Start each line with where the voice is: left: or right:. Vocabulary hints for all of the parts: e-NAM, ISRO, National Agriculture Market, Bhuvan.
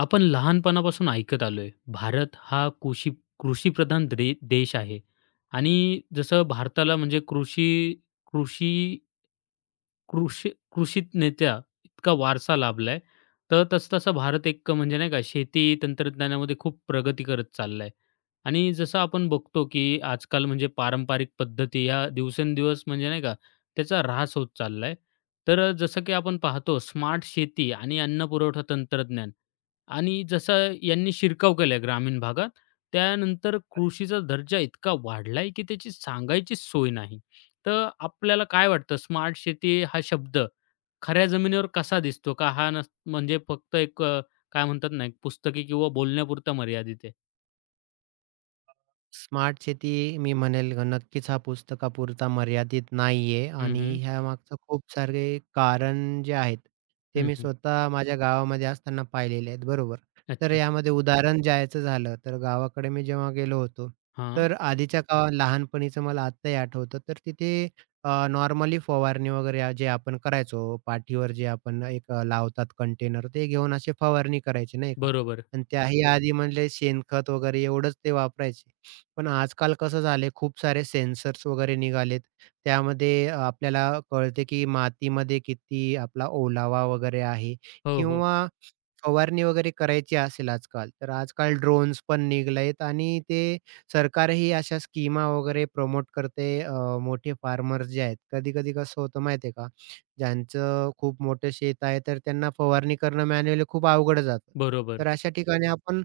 left: आपण लहानपणापासून ऐकत आलोय, भारत हा कृषीप्रधान देश आहे. आणि जसं भारताला म्हणजे कृषी कृषी कृषी कृषित नेत्या इतका वारसा लाभलाय. तर तसं-तसा भारत एक म्हणजे नाही का शेती तंत्रज्ञानामध्ये खूप प्रगती करत चाललाय. आणि जसं आपण बघतो, की आजकाल म्हणजे पारंपरिक पद्धती ह्या दिवसेंदिवस म्हणजे नाही का त्याचा ऱ्हास होत चाललाय. तर जसं की आपण पाहतो स्मार्ट शेती आणि अन्न पुरवठा तंत्रज्ञान आणि जसं यांनी शिरकाव केलाय ग्रामीण भागात, त्यानंतर कृषीचा दर्जा इतका वाढलाय, की त्याची सांगायचीच सोय नाही. तर आपल्याला काय वाटतं स्मार्ट शेती हा शब्द खऱ्या जमिनीवर कसा दिसतो? का हा म्हणजे फक्त एक काय म्हणतात ना, एक पुस्तकी किंवा बोलण्यापुरता मर्यादित आहे?
right: स्मार्ट शेती, मी म्हणेल नक्कीच हा पुस्तकापुरता मर्यादित नाहीये
left: हं,
right: आणि
left: हं.
right: ह्यामागचं खूप सारे कारण जे आहेत, ते
left: हं,
right: मी
left: हं.
right: स्वतः माझ्या गावामध्ये असताना पाहिलेले आहेत, बरोबर. तर
left: अच्छा.
right: यामध्ये उदाहरण द्यायचं झालं तर गावाकडे मी जेव्हा गेलो होतो,
left: हां.
right: तर आधीच्या काळात लहानपणीचं मला आत्ताही आठवतं, तर तिथे नॉर्मली फवारणी वगैरे जे आपण करायचो पाठीवर, जे आपण लावतात कंटेनर ते घेऊन अशी फवारणी करायची नाही का?
left: बरोबर.
right: आणि त्याही आधी म्हणजे शेणखत वगैरे एवढंच ते वापरायचे. पण आजकाल कसं झालंय, खूप सारे सेन्सर्स वगैरे निघालेत. त्यामध्ये आपल्याला कळते, की मातीमध्ये किती आपला ओलावा वगैरे आहे
left: हो, हो.
right: किंवा फवारणी वगैरे करायची असेल आजकाल, तर आजकाल ड्रोन्स पण निघालेत आणि ते सरकारही अशा स्कीमा वगैरे प्रमोट करते. मोठे फार्मर्स जे आहेत, कधी-कधी कसं होतं माहिती का, ज्यांचं खूप मोठं शेत आहे, तर त्यांना फवारणी करणं मॅन्युअली खूप अवघड जातं.
left: बरोबर.
right: तर अशा ठिकाणी आपण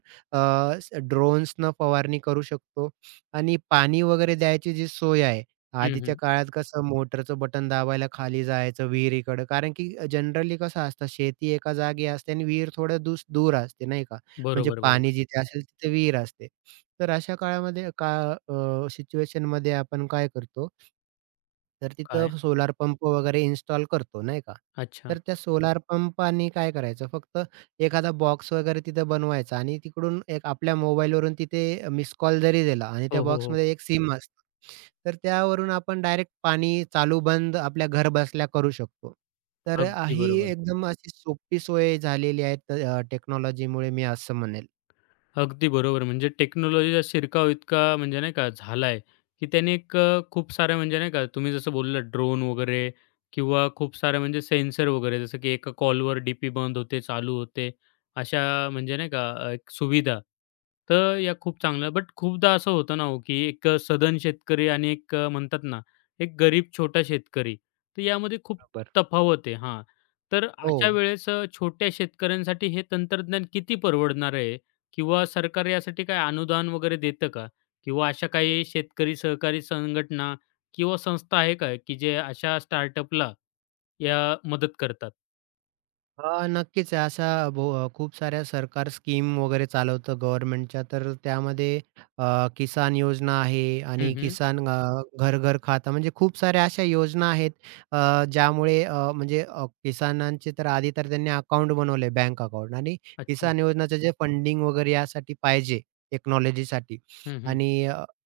right: ड्रोन्सनं फवारणी करू शकतो. आणि पाणी वगैरे द्यायची जी सोय आहे,
left: हं,
right: आधीच्या
left: हं.
right: काळात कसं मोटरचं बटन दाबायला खाली जायचं विहिरीकडं. कारण की जनरली कसं असतं, शेती एका जागी असते आणि विहीर थोडं दूर असते नाही का? म्हणजे
left: बरोबर, बरोबर.
right: पाणी जिथे असेल तिथे विहीर असते. तर अशा काळामध्ये सिच्युएशनमध्ये आपण काय करतो, तर
left: काय?
right: तिथं सोलार पंप वगैरे इन्स्टॉल करतो, नाही का?
left: अच्छा.
right: तर त्या सोलार पंपानी काय करायचं, फक्त एखादा बॉक्स वगैरे तिथं बनवायचा आणि तिकडून एक आपल्या मोबाईलवरून तिथे मिस कॉल जरी दिला आणि त्या
left: हो, हो, हो.
right: बॉक्समध्ये एक सिम असतं. तर त्यावरून आपण डायरेक्ट पाणी चालू बंद आपल्या घर बसल्या करू शकतो. तर
left: अगदी
right: ही
left: बरोबर.
right: एकदम अशी सोपी सोय झालेली आहे टेक्नॉलॉजीमुळे, मी असं म्हणेल.
left: अगदी बरोबर. म्हणजे टेक्नॉलॉजीचा शिरकाव इतका म्हणजे नाही का झालाय, की त्याने एक खूप साऱ्या म्हणजे नाही का तुम्ही जसं बोललात ड्रोन वगैरे किंवा खूप सारे म्हणजे सेन्सर वगैरे जसं की एका कॉलवर डीपी बंद होते, चालू होते. अशा म्हणजे नाही का एक सुविधा. तर या खूप चांगल्या बट खूपदा असं होतं ना हो, की एक शेतकरी आणि एक म्हणतात ना, एक गरीब छोटा शेतकरी. तर यामध्ये खूप
right: बरोबर.
left: तफावत आहे. हां. तर
right: हो.
left: अशा वेळेस छोट्या शेतकऱ्यांसाठी हे तंत्रज्ञान किती परवडणार आहे? किंवा सरकार यासाठी काही अनुदान वगैरे देतं का? किंवा अशा काही शेतकरी सहकारी संघटना किंवा संस्था आहे का, की जे अशा स्टार्टअपला या मदत करतात?
right: हां, नक्कीच आहे. अशा भो खूप साऱ्या सरकार स्कीम वगैरे चालवतं गव्हर्नमेंटच्या. तर त्यामध्ये किसान योजना आहे
left: हं,
right: आणि
left: हं.
right: किसान घर-घर खाता, म्हणजे खूप साऱ्या अशा योजना आहेत, ज्यामुळे म्हणजे किसानांचे तर आधी तर त्यांनी अकाउंट बनवले, बँक अकाउंट, आणि
left: अच्छा.
right: किसान योजनाचं जे फंडिंग वगैरे यासाठी पाहिजे टेक्नॉलॉजीसाठी
left: हं, हं.
right: आणि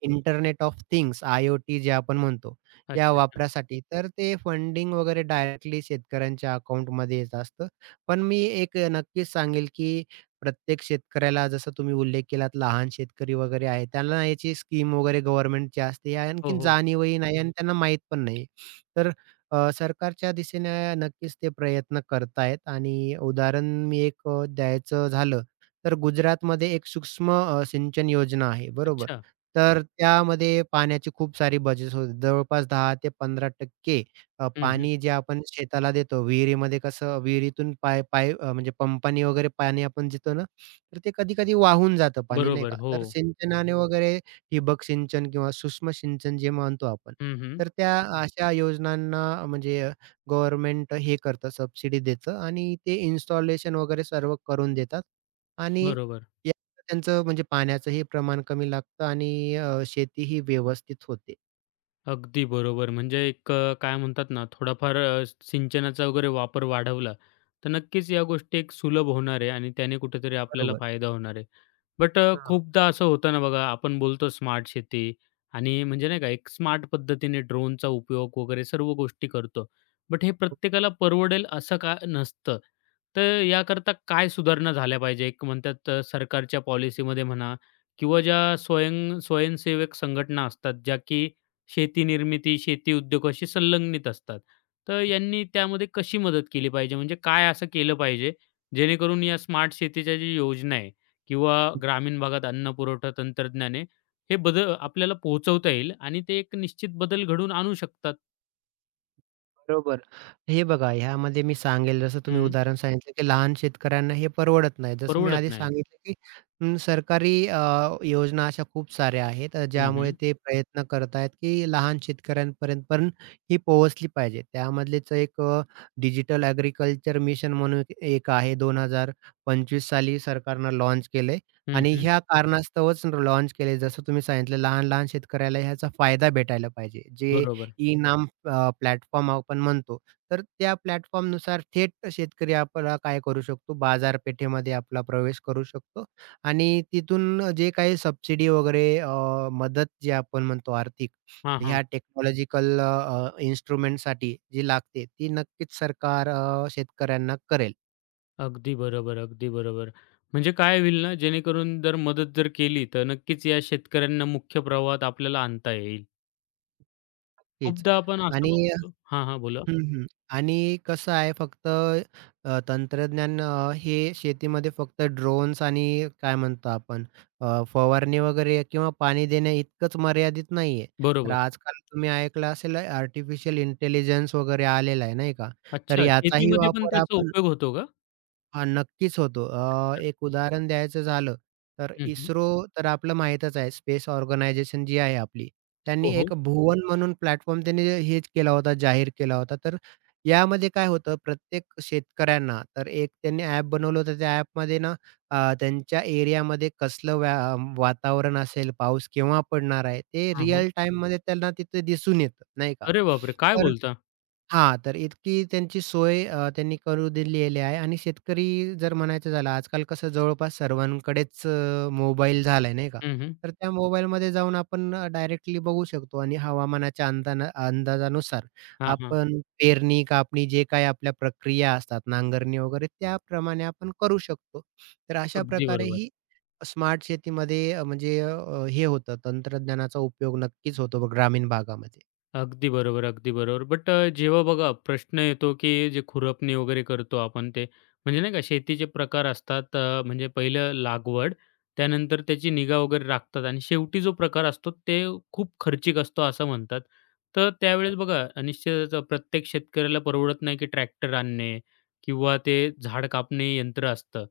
right: इंटरनेट ऑफ थिंग्स, आय-ओ-टी जे आपण म्हणतो,
left: अच्छा,
right: या
left: अच्छा.
right: वापरासाठी. तर ते फंडिंग वगैरे डायरेक्टली शेतकऱ्यांच्या अकाउंटमध्ये येत असतं. पण मी नक्कीच सांगेल, की प्रत्येक शेतकऱ्याला, जसा तुम्ही उल्लेख केलात, लहान शेतकरी वगैरे आहे, त्यांना याची स्कीम वगैरे गव्हर्नमेंटची असते, या
left: हो,
right: आणखीन
left: हो.
right: जाणीवही नाही आणि त्यांना माहीत पण नाही. तर सरकारच्या दिशेने नक्कीच ते प्रयत्न करतायत आणि उदाहरण मी द्यायचं झालं, तर गुजरातमध्ये एक सूक्ष्म सिंचन योजना आहे, बरोबर?
left: अच्छा.
right: तर त्यामध्ये पाण्याची खूप सारी बचत होते. जवळपास 10 ते 15%
left: हं, हं.
right: पाणी जे आपण शेताला देतो विहिरीमध्ये, कसं विहिरीतून पाय पाय अ, म्हणजे पंपानी वगैरे पाणी आपण देतो ना, तर ते कधी-कधी वाहून जातं पाणी, नाही
left: बरोबर.
right: का.
left: हो.
right: तर सिंचनाने वगैरे, ठिबक सिंचन किंवा सूक्ष्म सिंचन जे म्हणतो आपण,
left: हं, हं.
right: तर त्या अशा योजनांना म्हणजे गव्हर्नमेंट हे करतं, सबसिडी देतं आणि ते इन्स्टॉलेशन वगैरे सर्व करून देतात आणि
left: बरोबर.
right: या त्यांचं म्हणजे पाण्याचंही प्रमाण कमी लागतं आणि शेती ही व्यवस्थित होते.
left: अगदी बरोबर. म्हणजे एक काय म्हणतात ना, थोडाफार सिंचनाचा वगैरे वापर वाढवला, तर नक्कीच या गोष्टी एक सुलभ होणार आहे आणि त्याने कुठेतरी आपल्याला
right: बरोबर.
left: फायदा होणार आहे. बट
right: हां.
left: खूपदा असं होतं ना बघा, आपण बोलतो स्मार्ट शेती आणि म्हणजे नाही का एक स्मार्ट पद्धतीने ड्रोनचा उपयोग वगैरे सर्व गोष्टी करतो. बट हे प्रत्येकाला परवडेल असं का नसतं. तर याकरता काय सुधारणा झाल्या पाहिजे? एक म्हणतात सरकारच्या पॉलिसीमध्ये म्हणा किंवा ज्या स्वयंसेवक संघटना असतात, ज्या की शेती निर्मिती, शेती उद्योगाशी संलग्नित असतात. तर यांनी त्यामध्ये कशी मदत केली पाहिजे? म्हणजे काय असं केलं पाहिजे, जेणेकरून या स्मार्ट शेतीच्या जी योजना आहे, किंवा ग्रामीण भागात अन्न पुरवठा तंत्रज्ञाने हे बदल आपल्याला पोहोचवता येईल आणि ते एक निश्चित बदल घडवून आणू शकतात.
right: बरोबर. हे बघा, ह्यामध्ये मी सांगेल, जसं तुम्ही
left: हं,
right: उदाहरण सांगितलं, की लहान शेतकऱ्यांना हे परवडत नाही. जसं मी
left: परवडत
right: आधी
left: नाही.
right: सांगितलं, की सरकारी योजना अशा खूप साऱ्या आहेत,
left: हं,
right: ज्यामुळे
left: हं.
right: ते प्रयत्न करत आहेत, की लहान शेतकऱ्यांपर्यंत पण ही पोहोचली पाहिजे. त्यामधलेच एक डिजिटल ॲग्रीकल्चर मिशन म्हणून एक एक आहे, 2025 साली सरकारनं लॉन्च केलंय
left: हं,
right: आणि
left: हं.
right: ह्या कारणास्तवच लॉन्च केले. जसं तुम्ही सांगितलं, लहान-लहान शेतकऱ्याला ह्याचा फायदा भेटायला पाहिजे. जे
left: बरोबर.
right: ई नाम प्लॅटफॉर्म आपण म्हणतो. तर त्या प्लॅटफॉर्मनुसार थेट शेतकरी आपला काय करू शकतो, बाजारपेठेमध्ये आपला प्रवेश करू शकतो आणि तिथून जे काही सबसिडी वगैरे मदत जे आपण म्हणतो आर्थिक,
left: हां, हां.
right: ह्या टेक्नॉलॉजिकल इन्स्ट्रुमेंटसाठी जी लागते, ती नक्कीच सरकार शेतकऱ्यांना करेल.
left: अगदी बरोबर, अगदी बरोबर. म्हणजे काय होईल ना, जेणेकरून जर मदत जर केली, तर नक्कीच या शेतकऱ्यांना मुख्य प्रवाहात आपल्याला आणता येईल.
right: नक्कीच.
left: खूपदा आपण असं
right: आणि
left: बघतो हां, हां. बोला.
right: हं, हं. आणि कसं आहे, फक्त तंत्रज्ञान हे शेतीमध्ये फक्त ड्रोन्स आणि काय म्हणतो आपण, फवारणी वगैरे किंवा पाणी देणे इतकंच मर्यादित नाहीये. तर
left: बरोबर.
right: आजकाल तुम्ही ऐकलं असेल, आर्टिफिशियल इंटेलिजन्स वगैरे आलेला आहे, नाही का? तर
left: अच्छा,
right: याचाही
left: शेतीमध्ये पण
right: वापर
left: त्याचा
right: आपण,
left: उपयोग होतो का?
right: हां, नक्कीच होतो.
left: अच्छा.
right: एक उदाहरण द्यायचं झालं, तर
left: हं, हं.
right: इस्रो, तर आपलं माहीतच आहे, स्पेस ऑर्गनायझेशन जी आहे आपली.
left: हो,
right: त्यांनी
left: हो.
right: एक भुवन म्हणून प्लॅटफॉर्म त्यांनी हेच केला होता, जाहीर केला होता. तर यामध्ये काय होतं, प्रत्येक शेतकऱ्यांना तर एक त्यांनी ॲप बनवलं होतं. त्या ॲपमध्ये ना त्यांच्या एरियामध्ये कसलं वातावरण असेल, पाऊस केव्हा पडणार आहे, ते
left: हां, हां.
right: रिअल टाईममध्ये त्यांना तिथे दिसून येतं, नाही का?
left: अरे बापरे! काय
right: तर
left: बोलता?
right: हां, तर इतकी त्यांची सोय त्यांनी करून दिलेली आहे आणि शेतकरी जर म्हणायचं झालं, आजकाल कसं जवळपास सर्वांकडेच मोबाईल झालाय नाही का?
left: हं, हं.
right: तर त्या मोबाईलमध्ये जाऊन आपण डायरेक्टली बघू शकतो आणि हवामानाच्या अंदाजानुसार
left: हां, हां.
right: आपण पेरणी, कापणी जे काही आपल्या प्रक्रिया असतात, नांगरणी वगैरे त्याप्रमाणे आपण करू शकतो. तर अशा
left: अगदी
right: प्रकारे ही
left: बरोबर.
right: स्मार्ट शेतीमध्ये म्हणजे हे होतं, तंत्रज्ञानाचा उपयोग नक्कीच होतो ग्रामीण भागामध्ये.
left: अगदी बरोबर, अगदी बरोबर. बट जेव्हा बघा प्रश्न येतो, की जे खुरपणी वगैरे करतो आपण ते, म्हणजे नाही का शेतीचे प्रकार असतात म्हणजे पहिलं लागवड, त्यानंतर त्याची निगा वगैरे राखतात आणि शेवटी जो प्रकार असतो ते खूप खर्चिक असतो असं म्हणतात. तर त्यावेळेस बघा निश्चितच प्रत्येक शेतकऱ्याला परवडत नाही, की ट्रॅक्टर आणणे किंवा ते झाड कापणे यंत्र असतं,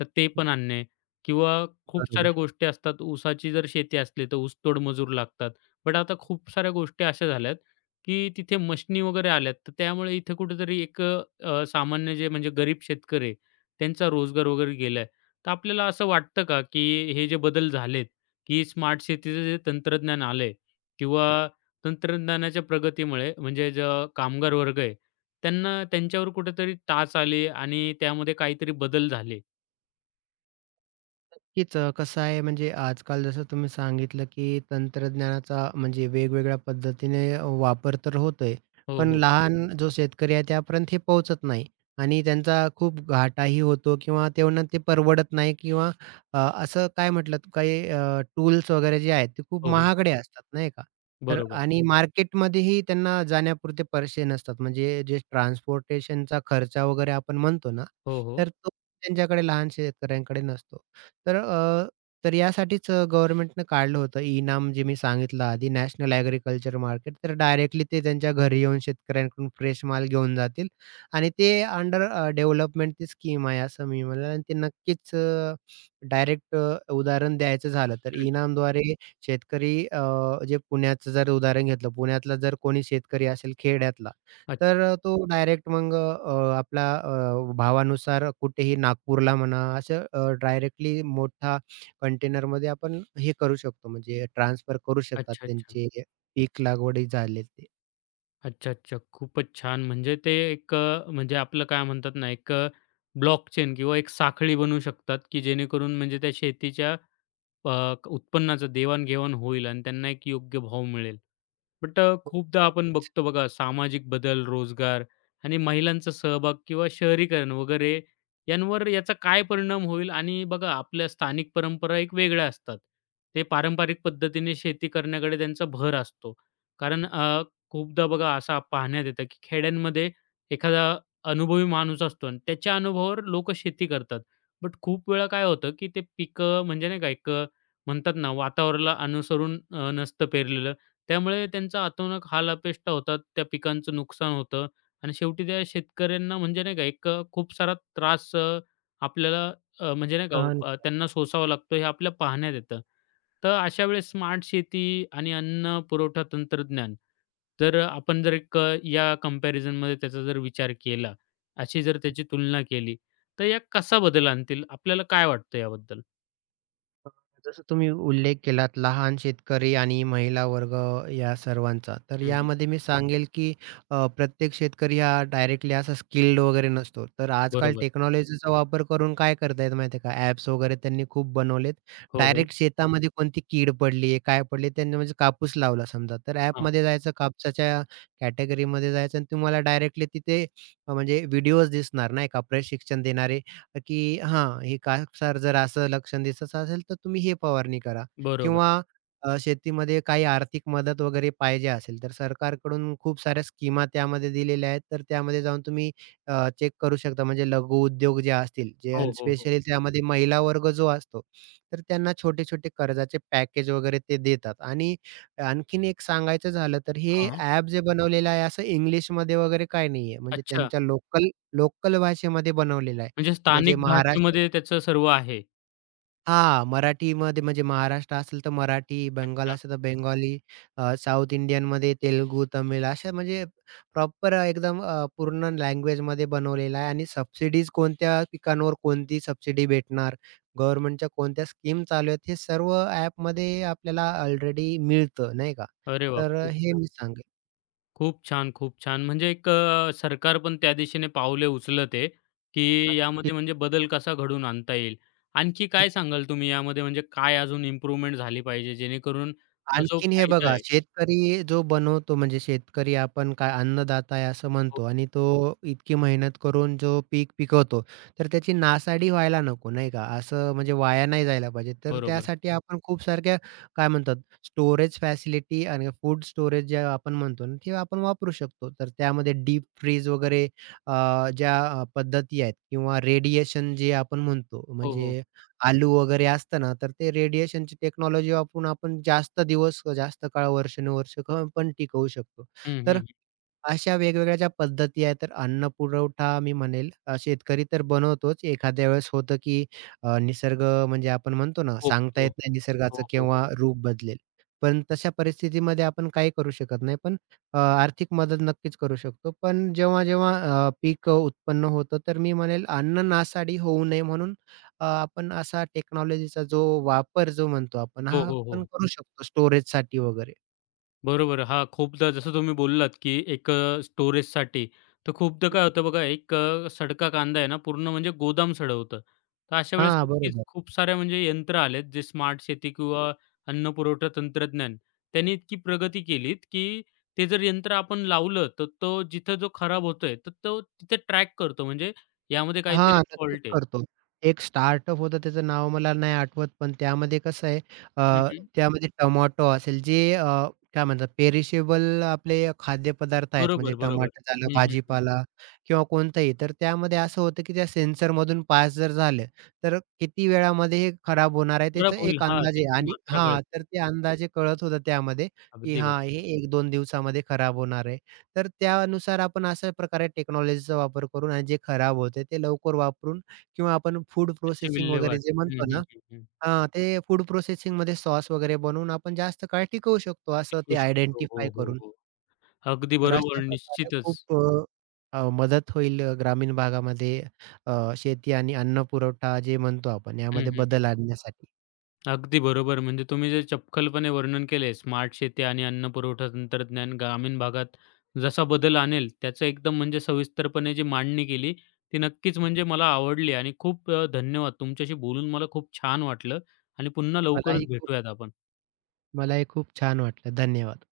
left: तर ते पण आणणे किंवा खूप साऱ्या
right: बरोबर.
left: गोष्टी असतात. ऊसाची जर शेती असली, तर ऊसतोड मजूर लागतात. बट आता खूप साऱ्या गोष्टी अशा झाल्यात, की तिथे मशनी वगैरे आल्यात. तर त्यामुळे इथे कुठेतरी एक अ, अ, सामान्य जे म्हणजे गरीब शेतकरी आहे, त्यांचा रोजगार वगैरे गेलाय. तर आपल्याला असं वाटतं का, की हे जे बदल झालेत, की स्मार्ट शेतीचं जे तंत्रज्ञान आलंय किंवा तंत्रज्ञानाच्या प्रगतीमुळे म्हणजे जो कामगार वर्ग आहे, त्यांना त्यांच्यावर कुठेतरी टाच आली आणि त्यामध्ये काहीतरी बदल झाले?
right: नक्कीच. कसं आहे म्हणजे, आजकाल जसं तुम्ही सांगितलं, की तंत्रज्ञानाचा म्हणजे वेगवेगळ्या पद्धतीने वापर तर होतोय.
left: हो,
right: पण हो,
left: हो.
right: लहान जो शेतकरी आहे त्यापर्यंत हे पोहोचत नाही आणि त्यांचा खूप घाटाही होतो किंवा त्यांना ते परवडत नाही किंवा असं काय म्हटलात, काही टूल्स वगैरे जे आहेत ते खूप
left: हो, हो.
right: महागडे असतात नाही का? तर
left: बरोबर.
right: आणि मार्केटमध्येही त्यांना जाण्यापुरते पैसे नसतात. म्हणजे जे ट्रान्सपोर्टेशनचा खर्च वगैरे आपण म्हणतो ना,
left: हो, हो.
right: तर तो त्यांच्याकडे, लहान शेतकऱ्यांकडे नसतो. तर तर यासाठीच गव्हर्नमेंटनं काढलं होतं इनाम, जे मी सांगितलं आधी, नॅशनल ॲग्रीकल्चर मार्केट. तर डायरेक्टली ते त्यांच्या घरी येऊन शेतकऱ्यांकडून फ्रेश माल घेऊन जातील आणि ते अंडर डेव्हलपमेंट ती स्कीम आहे असं मी म्हणेल आणि ते नक्कीच डायरेक्ट. उदाहरण द्यायचं झालं तर
left: हं.
right: इनामद्वारे शेतकरी, जे पुण्याचं जर उदाहरण घेतलं, पुण्यातला जर कोणी शेतकरी असेल खेड्यातला,
left: अच्छा.
right: तर तो डायरेक्ट मग आपला भावानुसार कुठेही, नागपूरला म्हणा, असं डायरेक्टली मोठा कंटेनरमध्ये आपण हे करू शकतो, म्हणजे ट्रान्सफर करू शकतात
left: अच्छा, अच्छा.
right: त्यांचे पीक लागवडी झाले ते.
left: अच्छा, अच्छा. खूपच छान. म्हणजे ते एक म्हणजे आपलं काय म्हणतात ना, एक ब्लॉकचेन किंवा एक साखळी बनवू शकतात, की जेणेकरून म्हणजे त्या शेतीच्या उत्पन्नाचं देवाण-घेवाण होईल आणि त्यांना एक योग्य भाव मिळेल. बट
right: हो,
left: खूपदा आपण
right: नक्कीच.
left: बघतो बघा सामाजिक बदल, रोजगार आणि महिलांचा सहभाग किंवा शहरीकरण वगैरे यांवर याचा काय परिणाम होईल आणि बघा आपल्या स्थानिक परंपरा एक वेगळ्या असतात. ते पारंपरिक पद्धतीने शेती करण्याकडे त्यांचा भर असतो. कारण खूपदा बघा असा पाहण्यात येतं, की खेड्यांमध्ये एखादा अनुभवी माणूस असतो आणि त्याच्या अनुभवावर लोकं शेती करतात. बट खूप वेळा काय होतं, की ते पिकं म्हणजे नाही का एक म्हणतात ना, वातावरणाला अनुसरून नसतं पेरलेलं. त्यामुळे त्यांचा अतोनात हालअपेष्टा होतात. त्या पिकांचं नुकसान होतं आणि शेवटी त्या शेतकऱ्यांना म्हणजे नाही का एक खूप सारा त्रास आपल्याला म्हणजे नाही का
right: सहन.
left: त्यांना सोसावा लागतो हे आपल्या पाहण्यात येतं. तर अशा वेळेस स्मार्ट शेती आणि अन्न पुरवठा तंत्रज्ञान जर आपण जर एक या कंपॅरिझनमध्ये त्याचा जर विचार केला, अशी जर त्याची तुलना केली, तर या कसा बदल आणतील? आपल्याला काय वाटतं याबद्दल?
right: जसं तुम्ही उल्लेख केलात, लहान शेतकरी आणि महिला वर्ग, या सर्वांचा. तर
left: हं,
right: यामध्ये मी हो सांगेल, की प्रत्येक शेतकरी हा डायरेक्टली असा स्किल्ड वगैरे नसतो. तर आजकाल, हं,
left: बरोबर.
right: टेक्नॉलॉजीचा वापर करून काय करतायत माहिती आहे का, ॲप्स वगैरे त्यांनी खूप बनवलेत.
left: हो, हो.
right: डायरेक्ट शेतामध्ये कोणती कीड पडली आहे, काय पडली, त्यांनी म्हणजे कापूस लावला समजा. तर
left: हां,
right: ॲपमध्ये जायचं, कापसाच्या कॅटेगरीमध्ये जायचं आणि तुम्हाला डायरेक्टली तिथे म्हणजे व्हिडिओज दिसणार नाही का, प्रशिक्षण देणारे, की हां, हे कापसावर जर असं लक्षण दिसत असेल, तर तुम्ही हे फवारणी करा
left: बरोबर.
right: किंवा शेतीमध्ये काही आर्थिक मदत वगैरे पाहिजे असेल, तर सरकारकडून खूप साऱ्या स्कीमा त्यामध्ये दिलेल्या आहेत. तर त्यामध्ये जाऊन तुम्ही चेक करू शकता. म्हणजे लघु उद्योग जे असतील, जे
left: हो,
right: अन्
left: हो, हो.
right: स्पेशली त्यामध्ये महिला वर्ग जो असतो, तर त्यांना छोटे-छोटे कर्जाचे पॅकेज वगैरे ते देतात. आणि आणखीन एक सांगायचं झालं, तर हे
left: हां.
right: ॲप जे बनवलेलं आहे, असं इंग्लिशमध्ये वगैरे काही नाहीये. म्हणजे
left: अच्छा,
right: त्यांच्या लोकल लोकल भाषेमध्ये बनवलेलं आहे.
left: म्हणजे
right: म्हणजे
left: स्थानिक
right: महाराष्ट्र,
left: भाषेमध्ये त्याचं सर्व आहे.
right: हां, मराठीमध्ये, म्हणजे महाराष्ट्र असेल तर मराठी, बंगाल
left: अच्छा.
right: असेल तर बेंगाली, साउथ इंडियनमध्ये तेलुगू, तमिळ, अशा म्हणजे प्रॉपर एकदम पूर्ण लँग्वेजमध्ये बनवलेला आहे. आणि सबसिडीज कोणत्या पिकांवर कोणती सबसिडी भेटणार, गव्हर्नमेंटच्या कोणत्या स्कीम चालू आहेत, हे सर्व ॲपमध्ये आपल्याला ऑलरेडी मिळतं नाही का?
left: अरे वाह!
right: तर
left: खूप
right: हे
left: छान,
right: मी
left: खूप छान, खूप छान. म्हणजे एक सरकार पण त्या दिशेने पावले उचलत आहे, की यामध्ये
right: सांगेल.
left: म्हणजे बदल कसा घडवून आणता येईल. आणखी काय सांगाल तुम्ही यामध्ये म्हणजे काय अजून इम्प्रूव्हमेंट झाली पाहिजे जेणेकरून हा जो
right: आणखीन हे
left: फायदा
right: बघा,
left: आहे
right: शेतकरी जो बनवतो, म्हणजे शेतकरी आपण काय अन्नदाता आहे असं
left: हो,
right: म्हणतो आणि तो इतकी मेहनत करून जो पीक पिकवतो, तर त्याची नासाडी व्हायला नको नाही का? असं म्हणजे वाया नाही जायला पाहिजे. तर
left: बरोबर.
right: त्यासाठी आपण खूप सारख्या, काय म्हणतात, स्टोरेज फॅसिलिटी आणि फूड स्टोरेज जे आपण म्हणतो ना, ते आपण वापरू शकतो. तर त्यामध्ये डीप फ्रीज वगैरे ज्या पद्धती आहेत किंवा रेडिएशन जे आपण म्हणतो,
left: हो, हो.
right: म्हणजे आलू वगैरे असतं ना, तर ते रेडिएशनची टेक्नॉलॉजी वापरून आपण जास्त दिवस, जास्त काळ, वर्षानुवर्ष पण टिकवू शकतो.
left: हं,
right: तर
left: हं.
right: अशा वेगवेगळ्या ज्या पद्धती आहेत, तर अन्न पुरवठा, मी म्हणेल, शेतकरी तर बनवतोच. एखाद्या वेळेस होतं, की निसर्ग, म्हणजे आपण म्हणतो ना, सांगता
left: पोखतो.
right: येत नाही
left: हो,
right: निसर्गाचं
left: हो, हो.
right: केव्हा रूप बदलेल. पण तशा परिस्थितीमध्ये आपण काही करू शकत नाही. पण आर्थिक मदत नक्कीच करू शकतो. पण जेव्हा-जेव्हा पीक उत्पन्न होतं, तर मी म्हणेल अन्न नासाडी होऊ नये म्हणून आपण असा टेक्नॉलॉजीचा जो वापर जो म्हणतो आपण,
left: हो,
right: हा
left: हो,
right: पण
left: हो.
right: करू शकतो स्टोरेजसाठी वगैरे.
left: बरोबर. हां, खूपदा जसं तुम्ही बोललात, की एक स्टोरेजसाठी. तर खूपदा काय होतं बघा, एक सडका कांदा आहे ना, पूर्ण म्हणजे गोदाम सडवतं. तर अशा वेळेस
right: हां,
left: नक्कीच
right: बरोबर.
left: खूप साऱ्या म्हणजे यंत्र आलेत, जे स्मार्ट शेती किंवा अन्न पुरवठा तंत्रज्ञान, त्यांनी इतकी प्रगती केलीत, की ते जर यंत्र आपण लावलं, तर तो जिथं जो खराब होतोय, तर तो तिथे ट्रॅक करतो. म्हणजे यामध्ये काहीतरी
right: हां, नक्कीच
left: फॉल्ट आहे.
right: करतो. एक स्टार्टअप होतं, त्याचं नाव मला नाही आठवत, पण त्यामध्ये कसं आहे,
left: हं,
right: अ,
left: हं.
right: त्यामध्ये टोमॅटो असेल, जे काय म्हणतात पेरिशेबल आपले खाद्यपदार्थ आहेत, म्हणजे
left: बरोबर, बरोबर.
right: टमाटर झालं,
left: हं, हं, हं.
right: भाजीपाला किंवा कोणताही. तर त्यामध्ये असं होतं, की त्या सेन्सरमधून पास जर झालं, तर किती वेळामध्ये हे खराब होणार आहे
left: खराब
right: त्याचा
left: होईल
right: एक
left: हां,
right: अंदाज,
left: त्याची
right: आणि
left: मात्रा
right: हां,
left: कळते.
right: तर ते अंदाजे कळत होतं त्यामध्ये, की
left: अगदी
right: हां, हे
left: बरोबर.
right: 1-2 दिवसामध्ये खराब होणार आहे. तर त्यानुसार आपण अशा प्रकारे टेक्नॉलॉजीचा वापर करून, आणि जे खराब होते ते लवकर वापरून किंवा आपण फूड
left: त्याची
right: प्रोसेसिंग वगैरे
left: विल्हेवाट.
right: जे
left: हं,
right: म्हणतो
left: हं,
right: ना,
left: हं, हं.
right: हां, ते फूड प्रोसेसिंगमध्ये सॉस वगैरे बनवून आपण जास्त काळ टिकवू शकतो, असं
left: टिकू
right: ते
left: शकतो. हो,
right: आयडेंटिफाय
left: हो,
right: करून.
left: हो. अगदी
right: तर
left: बरोबर
right: अशा प्रकारे
left: निश्चितच.
right: खूप मदत होईल ग्रामीण भागामध्ये शेती आणि अन्न पुरवठा जे म्हणतो आपण
left: हं,
right: यामध्ये
left: हं, हं.
right: बदल आणण्यासाठी.
left: अगदी बरोबर. म्हणजे तुम्ही जे चपखलपणे वर्णन केले स्मार्ट शेती आणि अन्न पुरवठा तंत्रज्ञान ग्रामीण भागात जसा बदल आणेल त्याचं एकदम म्हणजे सविस्तरपणे जी मांडणी केली ती नक्कीच म्हणजे मला आवडली आणि खूप धन्यवाद. तुमच्याशी बोलून मला खूप छान वाटलं आणि पुन्हा
right: मलाही
left: लवकरच
right: खूप
left: भेटूयात आपण.
right: मलाही खूप छान वाटलं. धन्यवाद.